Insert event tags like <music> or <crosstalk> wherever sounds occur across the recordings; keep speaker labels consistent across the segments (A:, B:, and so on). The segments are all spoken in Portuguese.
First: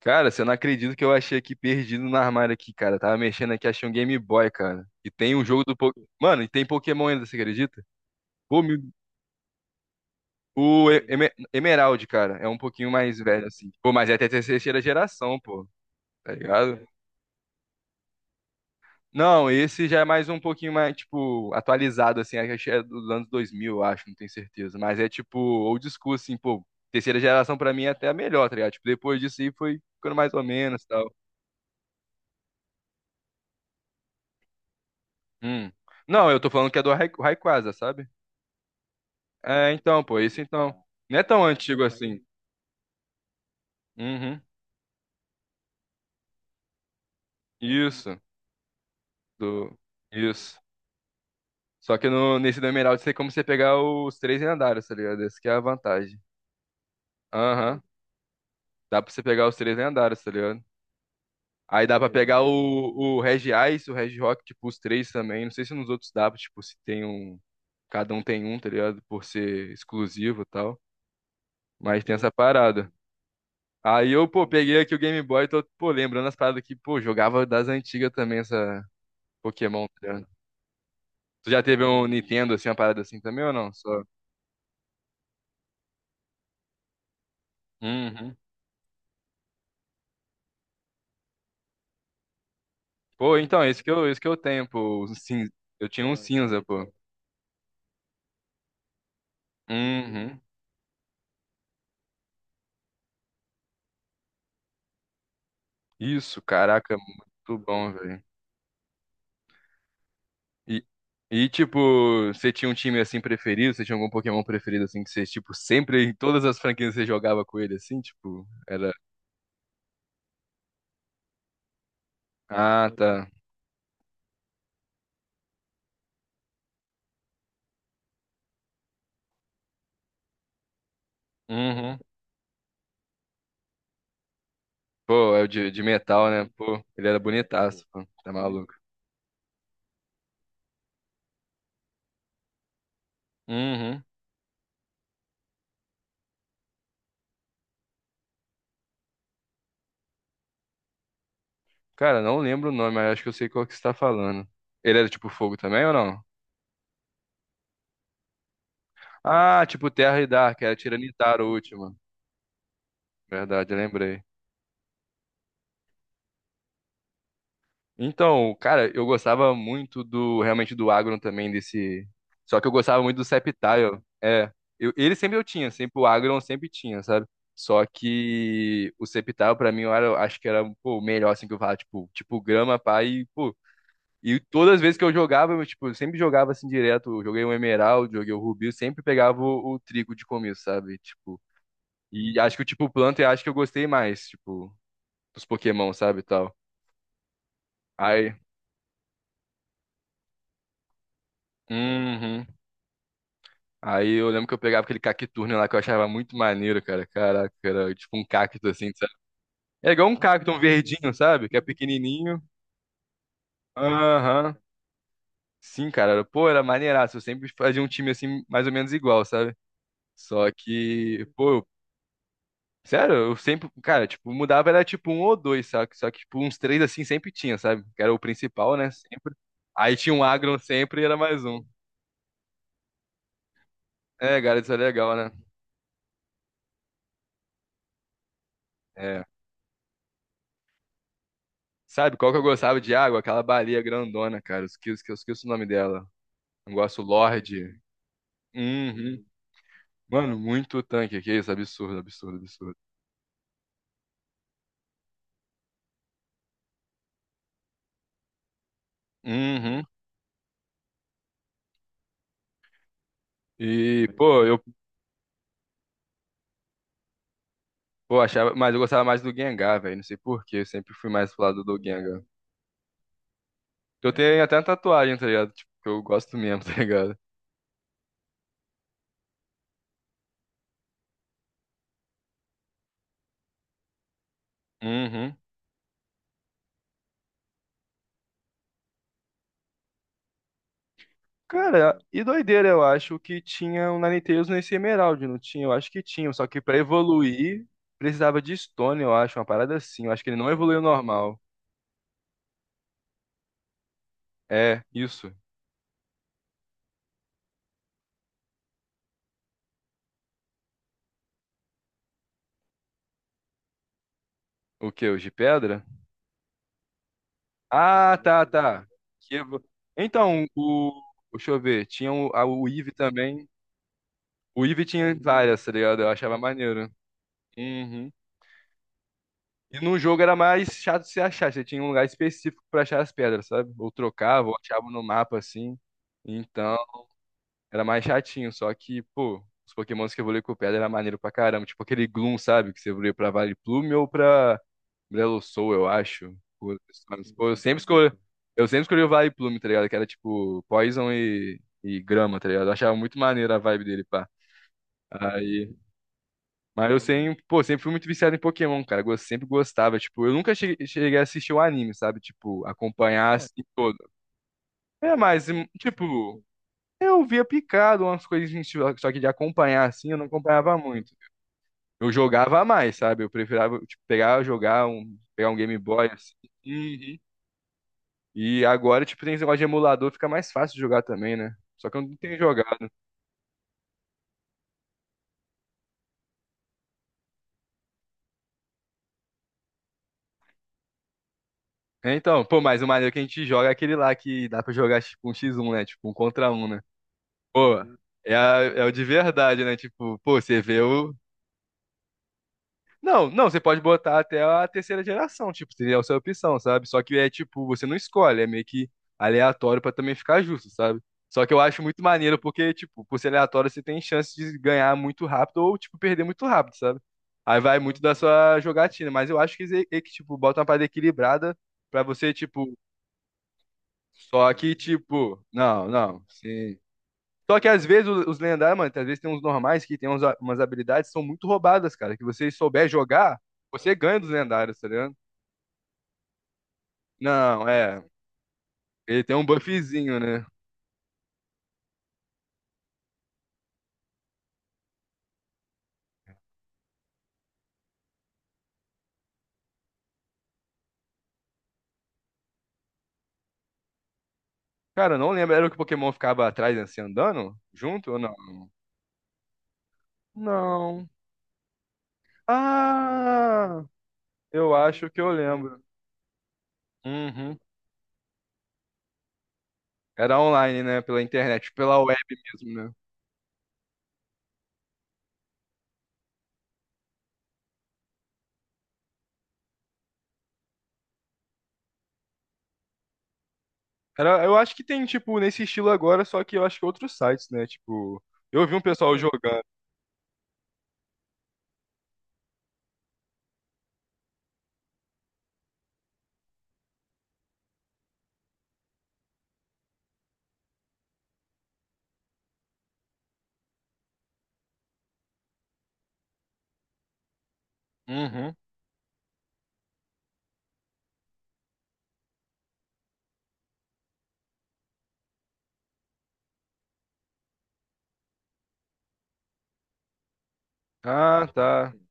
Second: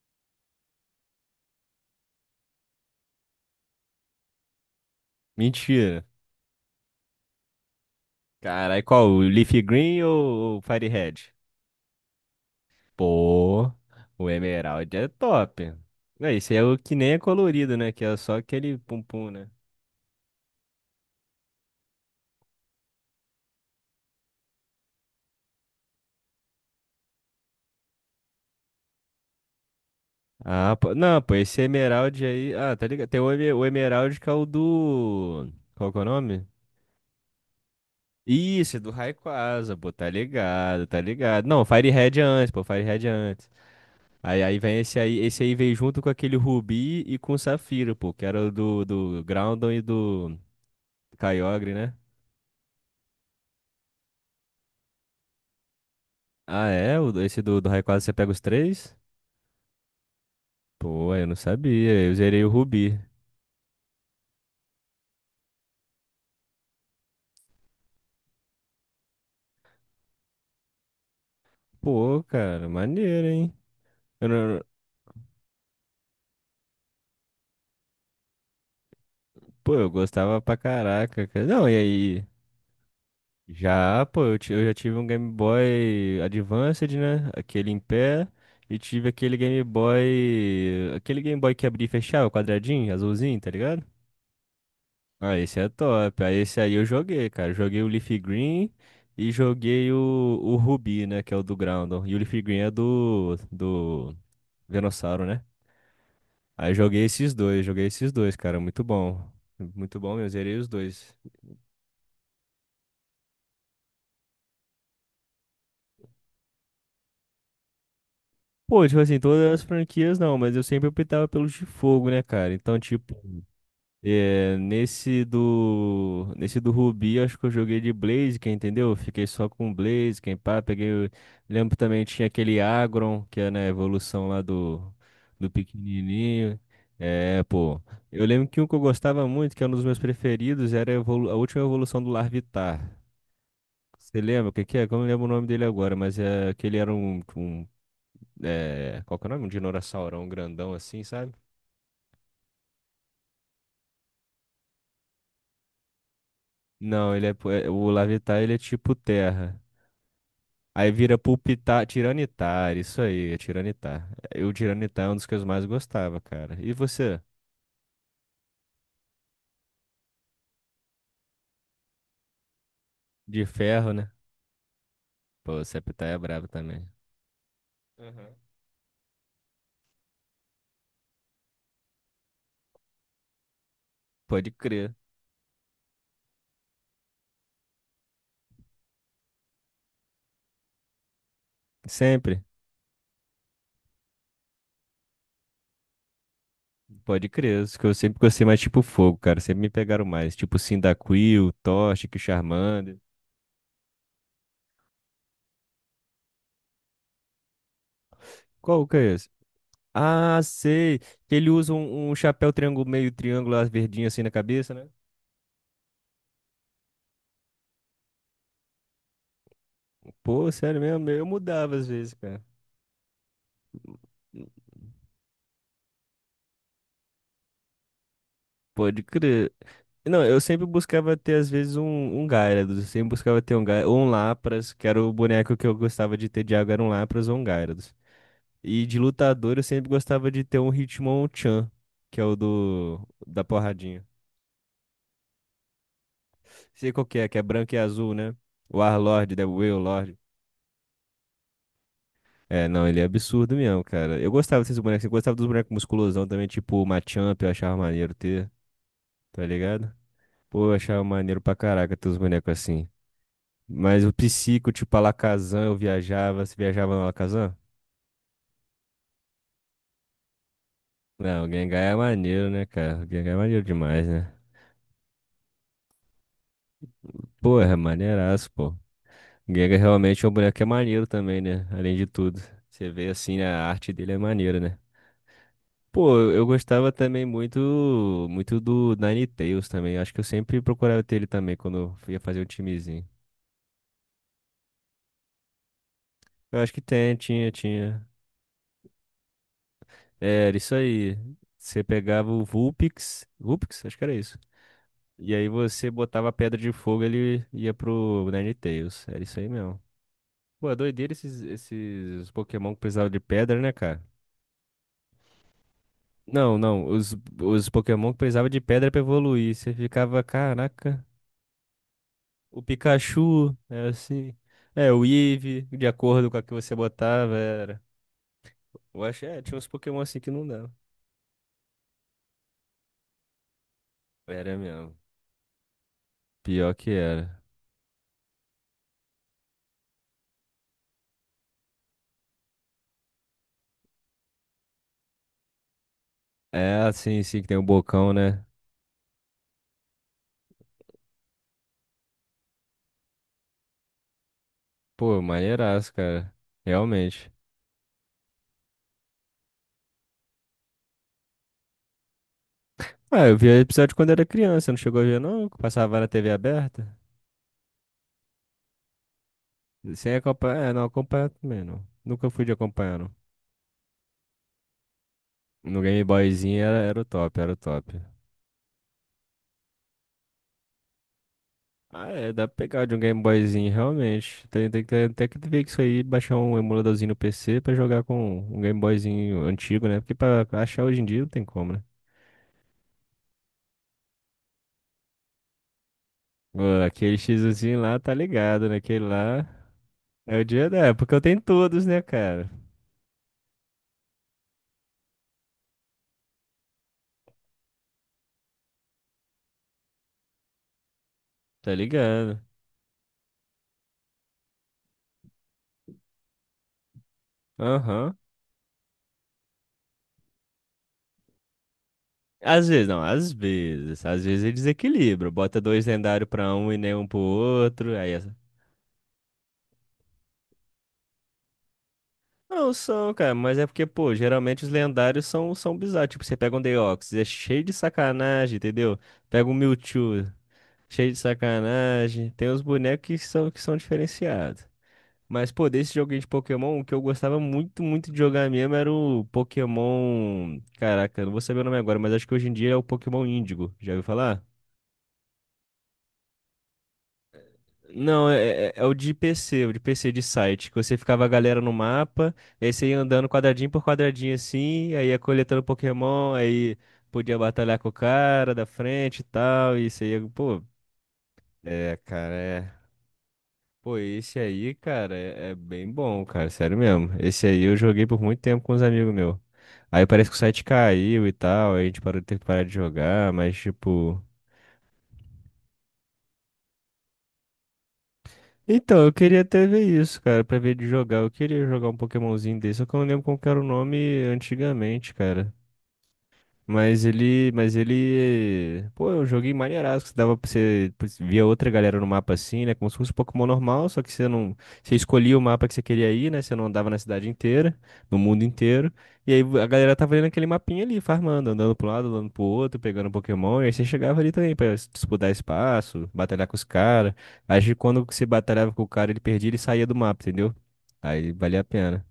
A: Cara, você não acredita que eu achei aqui perdido no armário aqui, cara. Tava mexendo aqui, achei um Game Boy, cara. E tem um jogo do Po-
B: Mentira.
A: Mano, e tem Pokémon ainda, você acredita? Pô, me-
B: Caralho, qual? O Leafy Green ou o
A: o E- Eme-
B: Firehead?
A: Emerald, cara, é um pouquinho mais velho, assim.
B: Pô,
A: Pô, mas é até
B: o
A: terceira
B: Emerald é
A: geração, pô.
B: top. Não,
A: Tá
B: esse é o
A: ligado?
B: que nem é colorido, né? Que é só aquele pum-pum,
A: Não,
B: né?
A: esse já é mais um pouquinho mais, tipo, atualizado, assim. Acho que é dos anos 2000, eu acho, não tenho certeza. Mas é, tipo, old school, assim, pô. Terceira geração pra mim é até a melhor, tá ligado? Tipo, depois disso aí foi ficando mais ou
B: Ah,
A: menos e
B: pô.
A: tal.
B: Não, pô, esse Emerald aí. Ah, tá ligado? Tem o, o Emerald que é o do.
A: Hum.
B: Qual que é o
A: Não, eu
B: nome?
A: tô falando que é do Rayquaza, sabe?
B: Isso, é do
A: É,
B: Rayquaza, pô,
A: então,
B: tá
A: pô, isso então.
B: ligado, tá
A: Não é tão
B: ligado. Não,
A: antigo assim.
B: Firehead é antes, pô, Firehead é antes.
A: Uhum.
B: Aí vem esse aí veio junto com aquele Rubi e com o Safira, pô,
A: Isso.
B: que era o do, do Groudon
A: Do...
B: e do.
A: Isso.
B: Kyogre, né?
A: Só que no, nesse do Emerald tem como você pegar os três lendários, tá ligado? Essa que é a vantagem.
B: Ah, é? Esse do, do
A: Aham.
B: Rayquaza você pega os três?
A: Dá pra você pegar os três lendários, tá ligado?
B: Pô, eu não
A: Aí
B: sabia.
A: dá pra
B: Eu
A: pegar
B: zerei
A: o,
B: o Rubi.
A: o Regiais, o Regirock, tipo, os três também. Não sei se nos outros dá, tipo, se tem um. Cada um tem um, tá ligado? Por ser exclusivo e tal. Mas tem
B: Pô,
A: essa
B: cara,
A: parada.
B: maneiro, hein?
A: Aí eu,
B: Eu
A: pô,
B: não-
A: peguei aqui o Game Boy, tô, pô, lembrando as paradas que, pô, jogava das antigas também, essa,
B: Pô,
A: Pokémon,
B: eu
A: tá ligado?
B: gostava pra caraca, cara.
A: Tu já
B: Não, e
A: teve um
B: aí?
A: Nintendo, assim, uma parada assim também ou não? Só.
B: Já, pô, eu já tive um Game Boy Advanced, né? Aquele em pé.
A: Uhum.
B: E tive aquele Game Boy. Aquele Game Boy que abria e fechava, quadradinho,
A: Pô,
B: azulzinho, tá
A: então, esse
B: ligado?
A: que eu, esse que eu tenho, pô. O
B: Ah,
A: Cinza.
B: esse é
A: Eu tinha um
B: top. Aí esse
A: cinza,
B: aí eu
A: pô.
B: joguei, cara. Joguei o Leaf Green e joguei o,
A: Uhum.
B: o Ruby, né? Que é o do Groundon. E o Leaf Green é do Venossauro, né?
A: Isso,
B: Aí
A: caraca, muito
B: joguei
A: bom,
B: esses
A: velho.
B: dois, cara. Muito bom. Muito bom mesmo, zerei os
A: E,
B: dois.
A: e tipo, você tinha um time, assim, preferido? Você tinha algum Pokémon preferido, assim, que você, tipo, sempre, em todas as franquias você jogava com ele, assim, tipo,
B: Pô,
A: era...
B: tipo assim, todas as franquias não, mas eu sempre optava pelos de fogo, né, cara? Então,
A: Ah,
B: tipo,
A: tá.
B: é, nesse do Rubi, acho que eu joguei de Blaziken, entendeu? Fiquei só com Blaziken, pá, peguei, lembro
A: Uhum.
B: também tinha aquele Agron, que é na evolução lá do
A: Pô, é o
B: do
A: de metal, né?
B: pequenininho.
A: Pô, ele era
B: É, pô.
A: bonitaço, pô.
B: Eu
A: Tá
B: lembro que um
A: maluco.
B: que eu gostava muito, que é um dos meus preferidos, era a última evolução do Larvitar.
A: Uhum.
B: Você lembra o que que é? Que eu não lembro o nome dele agora, mas é que era um é, qual que é o nome? Um dinossaurão grandão assim, sabe?
A: Cara, não lembro o nome, mas acho que eu sei qual que você tá falando. Ele era tipo fogo também ou não?
B: Não, ele é, o Larvitar, ele é tipo terra.
A: Ah, tipo Terra e Dark, era
B: Aí vira
A: Tiranitar o
B: Pulpitar,
A: último.
B: Tiranitar, isso aí, é
A: Verdade, eu
B: Tiranitar.
A: lembrei.
B: Eu, Tiranitar é um dos que eu mais gostava, cara. E você?
A: Então, cara, eu gostava muito do, realmente do Agron também, desse... Só que eu gostava muito do
B: De ferro,
A: Sceptile.
B: né?
A: É, eu, ele sempre eu
B: Pô,
A: tinha, sempre o
B: Septar é
A: Agron eu
B: brabo
A: sempre
B: também.
A: tinha, sabe? Só
B: Aham.
A: que o Sceptile pra mim eu era, acho que era, pô, o melhor, assim, que eu falava, tipo, grama, pá, e, pô, E
B: Pode
A: todas as
B: crer.
A: vezes que eu jogava, eu, tipo, eu sempre jogava assim direto. Eu joguei um Emerald, joguei o Rubi, eu sempre pegava o trigo de começo, sabe? Tipo, e
B: Sempre.
A: acho que o tipo planta eu acho que eu gostei mais, tipo, dos Pokémon, sabe, e tal.
B: Pode crer. Os que eu sempre
A: Aí,
B: gostei mais, tipo fogo, cara. Sempre me pegaram mais. Tipo Cyndaquil, Toxic,
A: uhum.
B: Charmander.
A: Aí eu lembro que eu pegava aquele Cacturne lá que eu achava muito maneiro, cara. Caraca, era tipo um cacto
B: Qual
A: assim,
B: que
A: sabe?
B: é esse?
A: É igual um
B: Ah,
A: cacto, um
B: sei.
A: verdinho,
B: Que
A: sabe?
B: ele
A: Que é
B: usa um
A: pequenininho.
B: chapéu triângulo, meio triângulo, as verdinhas assim na
A: Aham.
B: cabeça, né?
A: Sim, cara. Pô, era maneiraço. Eu sempre fazia um time assim, mais ou menos igual, sabe?
B: Pô,
A: Só
B: sério mesmo? Eu
A: que, pô,
B: mudava às vezes, cara.
A: Sério, eu sempre, cara, tipo, mudava era tipo um ou dois, sabe? Só que, tipo, uns três assim sempre tinha, sabe? Que era o principal, né?
B: Pode
A: Sempre.
B: crer.
A: Aí tinha um
B: Não, eu
A: agro
B: sempre
A: sempre e
B: buscava
A: era
B: ter,
A: mais
B: às
A: um.
B: vezes, um Gyarados. Eu sempre buscava ter um, ou um
A: É, cara, isso
B: Lapras,
A: é
B: que era o
A: legal, né?
B: boneco que eu gostava de ter de água, era um Lapras ou um Gyarados. E de
A: É.
B: lutador, eu sempre gostava de ter um Hitmonchan,
A: Sabe
B: que é
A: qual
B: o
A: que eu gostava de
B: do
A: água? Aquela
B: da
A: baleia
B: porradinha.
A: grandona, cara. Eu esqueço o nome dela. Eu
B: Sei
A: gosto
B: qual que é branco e
A: Lorde.
B: azul, né? O
A: Uhum.
B: Warlord, né? O Wailord.
A: Mano, muito tanque aqui, isso é absurdo, absurdo,
B: É,
A: absurdo.
B: não, ele é absurdo mesmo, cara. Eu gostava desses bonecos. Eu gostava dos bonecos musculosão também, tipo o Machamp, eu achava maneiro ter, tá
A: Uhum.
B: ligado? Pô, eu achava maneiro pra caraca ter os bonecos assim. Mas
A: E,
B: o
A: pô, eu
B: Psico, tipo, Alakazam, eu viajava. Você viajava no Alakazam?
A: pô, achava, mas eu gostava mais do Gengar, velho. Não sei por quê, eu sempre fui mais pro
B: Não, o
A: lado do
B: Gengar é
A: Gengar.
B: maneiro, né, cara? O Gengar é maneiro demais,
A: Eu
B: né?
A: tenho até uma tatuagem, tá ligado? Tipo, que eu gosto mesmo, <laughs> tá ligado?
B: Porra, é maneiraço, pô. O Gengar realmente é um boneco que é maneiro também, né? Além de tudo. Você vê assim, né, a arte dele é maneira, né?
A: Uhum.
B: Pô, eu gostava também muito, muito do Ninetales também. Acho que eu sempre procurava ter ele também
A: Cara,
B: quando eu ia
A: e
B: fazer um
A: doideira, eu
B: timezinho.
A: acho que tinha um Ninetales nesse Emerald, não tinha? Eu acho que tinha, só que
B: Eu acho
A: pra
B: que tem, tinha,
A: evoluir
B: tinha.
A: precisava de Stone, eu acho, uma parada assim. Eu acho que ele não
B: É, era isso
A: evoluiu
B: aí.
A: normal.
B: Você pegava o Vulpix. Vulpix? Acho que era isso.
A: É, isso.
B: E aí você botava a pedra de fogo, ele ia pro Ninetales. Era isso aí mesmo. Pô, é doideira esses, esses Pokémon que precisavam de pedra, né, cara?
A: O que? O de pedra?
B: Não, não. Os Pokémon
A: Ah,
B: que
A: tá,
B: precisavam de
A: tá.
B: pedra pra
A: Que
B: evoluir.
A: evo-
B: Você ficava,
A: Então, o.
B: caraca.
A: Deixa eu ver, tinha o, a,
B: O
A: o Eve também.
B: Pikachu era assim.
A: O Eve
B: É, o
A: tinha
B: Eevee,
A: várias, tá
B: de
A: ligado? Eu
B: acordo com
A: achava
B: a que você
A: maneiro.
B: botava, era.
A: Uhum.
B: Eu acho, é, tinha uns
A: E num
B: Pokémon assim
A: jogo
B: que
A: era
B: não
A: mais
B: dava.
A: chato de se achar, você tinha um lugar específico pra achar as pedras, sabe? Ou trocava, ou
B: Era
A: achava
B: mesmo.
A: no mapa assim.
B: Pior
A: Então,
B: que era.
A: era mais chatinho, só que, pô, os Pokémons que evoluíam com pedra era maneiro pra caramba. Tipo aquele Gloom, sabe? Que você evoluía pra Vileplume ou pra Brelosoul, eu acho. Pô,
B: É assim, sim, que
A: eu
B: tem o
A: sempre escolhi,
B: bocão, né?
A: eu sempre escolhi o Vileplume, tá ligado? Que era tipo Poison e Grama, tá ligado? Eu achava muito maneiro a vibe dele, pá.
B: Pô,
A: Aí.
B: maneiraço, cara.
A: Mas eu
B: Realmente.
A: sempre, pô, sempre fui muito viciado em Pokémon, cara. Eu sempre gostava. Tipo, eu nunca cheguei a assistir o anime, sabe? Tipo,
B: Ah,
A: acompanhar
B: eu via
A: assim
B: episódio
A: todo.
B: quando era criança, não chegou a
A: É,
B: ver
A: mas,
B: não? Que passava na TV
A: tipo,
B: aberta?
A: eu via picado umas coisas, só que de acompanhar assim,
B: Sem
A: eu não
B: acompanhar, é,
A: acompanhava
B: não,
A: muito.
B: acompanhar também não.
A: Eu
B: Nunca fui de
A: jogava mais,
B: acompanhar, não.
A: sabe? Eu preferava, tipo, pegar, jogar um, pegar um Game
B: No Game
A: Boy, assim.
B: Boyzinho era, era o
A: Uhum.
B: top, era o top.
A: E agora, tipo, tem esse negócio de emulador, fica mais fácil de jogar também, né? Só que eu
B: Ah,
A: não
B: é,
A: tenho
B: dá pra pegar
A: jogado.
B: de um Game Boyzinho, realmente. Tem, tem, que tem, que ver que isso aí, baixar um emuladorzinho no PC pra jogar com um Game Boyzinho antigo, né? Porque pra achar hoje em dia não tem como, né?
A: É, então, pô, mas o maneiro que a gente joga é aquele lá que dá pra jogar, tipo, um x1, né? Tipo, um contra
B: Pô,
A: um, né?
B: aquele
A: Pô,
B: xizinho lá tá
A: é,
B: ligado, né?
A: é o de
B: Aquele lá
A: verdade, né? Tipo,
B: é
A: pô,
B: o
A: você
B: dia da
A: vê o.
B: época. Eu tenho todos, né, cara?
A: Não, não, você pode botar até a terceira geração, tipo, seria a sua opção, sabe? Só que é tipo, você não escolhe, é meio que aleatório pra também ficar justo, sabe? Só que eu
B: Tá
A: acho muito maneiro
B: ligado.
A: porque, tipo, por ser aleatório, você tem chance de ganhar muito rápido ou, tipo, perder muito rápido, sabe? Aí vai muito da
B: Aham.
A: sua jogatina, mas eu acho que, é que tipo, bota uma parada equilibrada pra você, tipo,
B: Às vezes, não, às vezes. Às vezes
A: só
B: ele
A: que,
B: desequilibra.
A: tipo,
B: Bota dois
A: não, não,
B: lendários pra um
A: sim.
B: e nenhum pro
A: Só que às
B: outro.
A: vezes
B: Aí essa.
A: os lendários, mano, às vezes tem uns normais que tem uns umas habilidades que são muito roubadas, cara. Que você
B: Não
A: souber
B: são, cara,
A: jogar,
B: mas é porque,
A: você
B: pô,
A: ganha dos
B: geralmente os
A: lendários, tá ligado?
B: lendários são, são bizarros. Tipo, você pega um Deoxys, é cheio
A: Não,
B: de
A: é.
B: sacanagem, entendeu?
A: Ele tem um
B: Pega um
A: buffzinho,
B: Mewtwo,
A: né?
B: cheio de sacanagem. Tem os bonecos que são diferenciados. Mas, pô, desse joguinho de Pokémon, o que eu gostava muito, muito de jogar mesmo era o Pokémon. Caraca, eu não vou saber o nome agora, mas acho que hoje em dia é o Pokémon Índigo. Já ouviu falar?
A: Cara, eu não lembro. Era o que o Pokémon ficava atrás, assim, andando? Junto ou
B: Não,
A: não?
B: é, é o de PC, o de PC de site, que você
A: Não.
B: ficava a galera no mapa, e aí você ia andando quadradinho por
A: Ah,
B: quadradinho
A: eu
B: assim, aí
A: acho
B: ia
A: que eu
B: coletando
A: lembro.
B: Pokémon, aí podia
A: Uhum.
B: batalhar com o cara da frente e tal, e você ia,
A: Era
B: pô,
A: online, né? Pela internet,
B: é,
A: pela web
B: cara, é.
A: mesmo, né?
B: Pô, esse aí, cara, é, é bem bom, cara, sério mesmo. Esse aí eu joguei por muito tempo com uns amigos meus. Aí parece que o site caiu e tal, aí a gente parou, teve que parar de jogar, mas tipo.
A: Era, eu acho que tem, tipo, nesse estilo agora, só que eu acho que outros sites, né? Tipo, eu vi um
B: Então, eu
A: pessoal
B: queria
A: jogando.
B: até ver isso, cara, pra ver de jogar. Eu queria jogar um Pokémonzinho desse, só que eu não lembro como que era o nome antigamente, cara. Mas ele, pô, eu joguei maneiraço, que dava pra você, pô, você via outra galera no mapa assim, né, como se fosse um Pokémon normal, só que você não, você escolhia o mapa que você queria ir, né, você não andava na cidade inteira, no mundo
A: Uhum.
B: inteiro, e aí a galera tava ali naquele mapinha ali, farmando, andando pro lado, andando pro outro, pegando Pokémon, e aí você chegava ali também pra disputar espaço, batalhar com os caras, aí quando você batalhava com o cara, ele perdia, ele saía do mapa, entendeu? Aí
A: Ah,
B: valia a
A: tá.
B: pena.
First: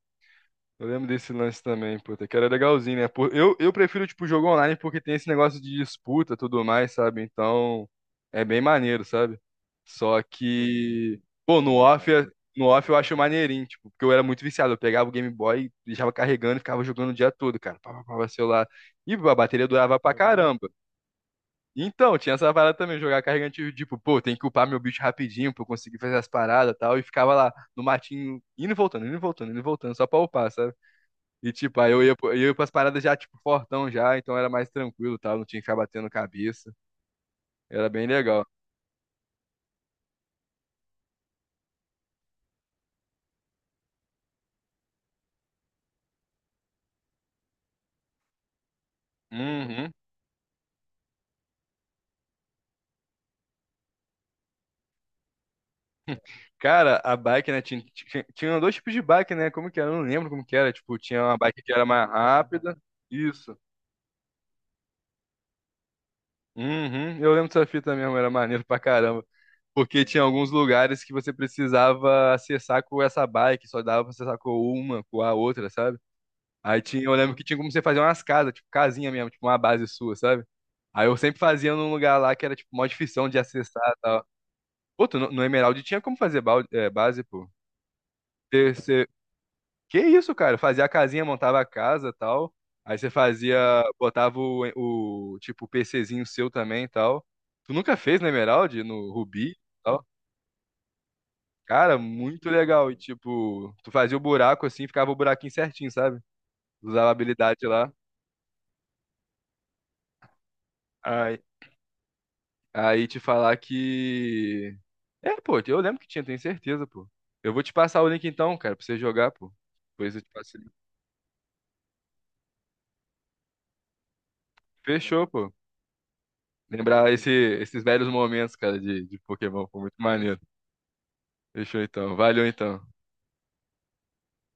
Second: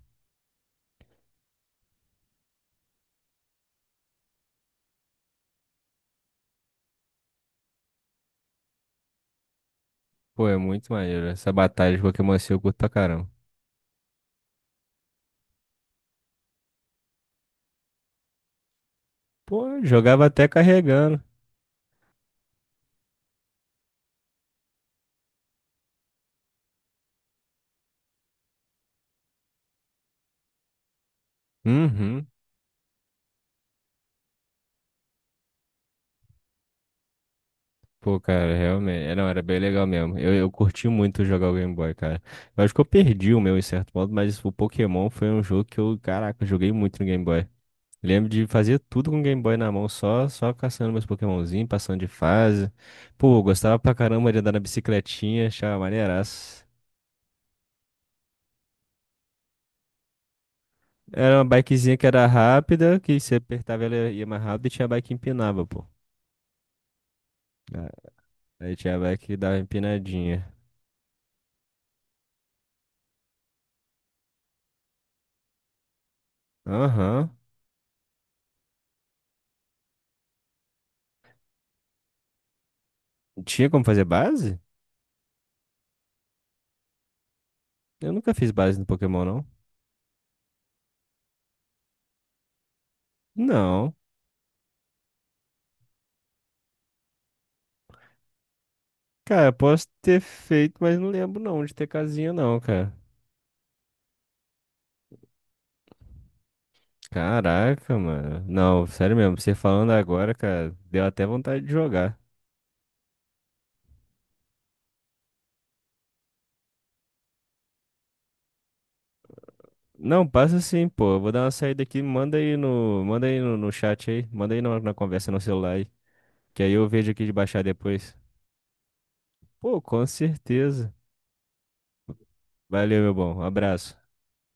A: Eu lembro desse lance também, puta, que era legalzinho, né? Pô, eu, prefiro, tipo, jogo online porque tem esse negócio de disputa e tudo mais, sabe? Então, é bem maneiro, sabe? Só
B: Pô, é muito
A: que,
B: maneiro, essa
A: pô,
B: batalha de Pokémon assim eu
A: no
B: curto
A: off
B: pra
A: eu acho
B: caramba.
A: maneirinho, tipo, porque eu era muito viciado. Eu pegava o Game Boy, deixava carregando e ficava jogando o dia todo, cara. Pá, pá, pá, pá, celular. E a bateria
B: Pô,
A: durava pra Uhum.
B: jogava até
A: caramba.
B: carregando.
A: Então, tinha essa parada também, jogar carregando, tipo, pô, tem que upar meu bicho rapidinho pra eu conseguir fazer as paradas e tal. E ficava lá no matinho, indo e voltando, indo e voltando, indo e voltando, só pra upar, sabe? E, tipo, aí
B: Uhum.
A: eu ia pras paradas já, tipo, fortão já, então era mais tranquilo, tal, não tinha que ficar batendo cabeça. Era bem
B: Pô,
A: legal.
B: cara, realmente. É, Não, era bem legal mesmo. Eu curti muito jogar o Game Boy, cara. Eu acho que eu perdi o meu em certo modo, mas o Pokémon foi um jogo que eu, caraca, eu joguei muito no Game Boy. Lembro de fazer tudo com o Game Boy na mão,
A: Uhum.
B: só, só caçando meus Pokémonzinhos, passando de fase. Pô, eu gostava pra caramba de andar na bicicletinha, achava maneiraço.
A: Cara, a bike, né, tinha dois tipos de bike, né, como que era? Eu não lembro como que era, tipo, tinha uma
B: Era uma
A: bike que era
B: bikezinha que
A: mais
B: era
A: rápida,
B: rápida, que se
A: isso.
B: apertava ela ia mais rápido e tinha a bike que empinava, pô.
A: Uhum. Eu lembro dessa
B: Ah,
A: fita mesmo, era maneiro
B: aí
A: pra
B: tinha a
A: caramba.
B: bike que dava
A: Porque tinha
B: empinadinha.
A: alguns lugares que você precisava acessar com essa bike, só dava pra acessar com uma, com a outra, sabe? Aí tinha, eu
B: Aham.
A: lembro que tinha como você fazer umas casas, tipo casinha mesmo, tipo uma base sua, sabe? Aí eu sempre fazia num lugar lá que era tipo mó difícil de
B: Tinha
A: acessar
B: como
A: e
B: fazer
A: tal.
B: base?
A: Pô, tu, no, no Emerald tinha como fazer balde, é, base, pô.
B: Eu nunca fiz
A: Você,
B: base no
A: você-
B: Pokémon, não.
A: Que isso, cara? Fazia a casinha, montava a casa e tal. Aí você fazia,
B: Não.
A: botava o tipo o PCzinho seu também e tal. Tu nunca fez no Emerald, no Rubi
B: Cara,
A: e
B: posso
A: tal?
B: ter feito, mas não lembro não de ter
A: Cara,
B: casinha,
A: muito
B: não,
A: legal.
B: cara.
A: E tipo, tu fazia o buraco assim, ficava o buraquinho certinho, sabe? Usava a habilidade lá.
B: Caraca, mano. Não, sério mesmo, você falando agora, cara, deu até vontade de jogar.
A: Aí te falar que. É, pô, eu lembro que tinha, tenho certeza, pô. Eu vou te passar o link então, cara, pra você jogar, pô. Depois eu
B: Não,
A: te passo o
B: passa
A: link.
B: sim, pô. Eu vou dar uma saída aqui, manda aí no, no chat aí, manda aí na, na
A: Fechou,
B: conversa no
A: pô.
B: celular aí, que aí eu vejo
A: Lembrar
B: aqui
A: esse-
B: de baixar
A: esses velhos
B: depois.
A: momentos, cara, de Pokémon,
B: Pô,
A: foi muito
B: com
A: maneiro.
B: certeza.
A: Fechou então. Valeu então.
B: Valeu, meu bom. Abraço.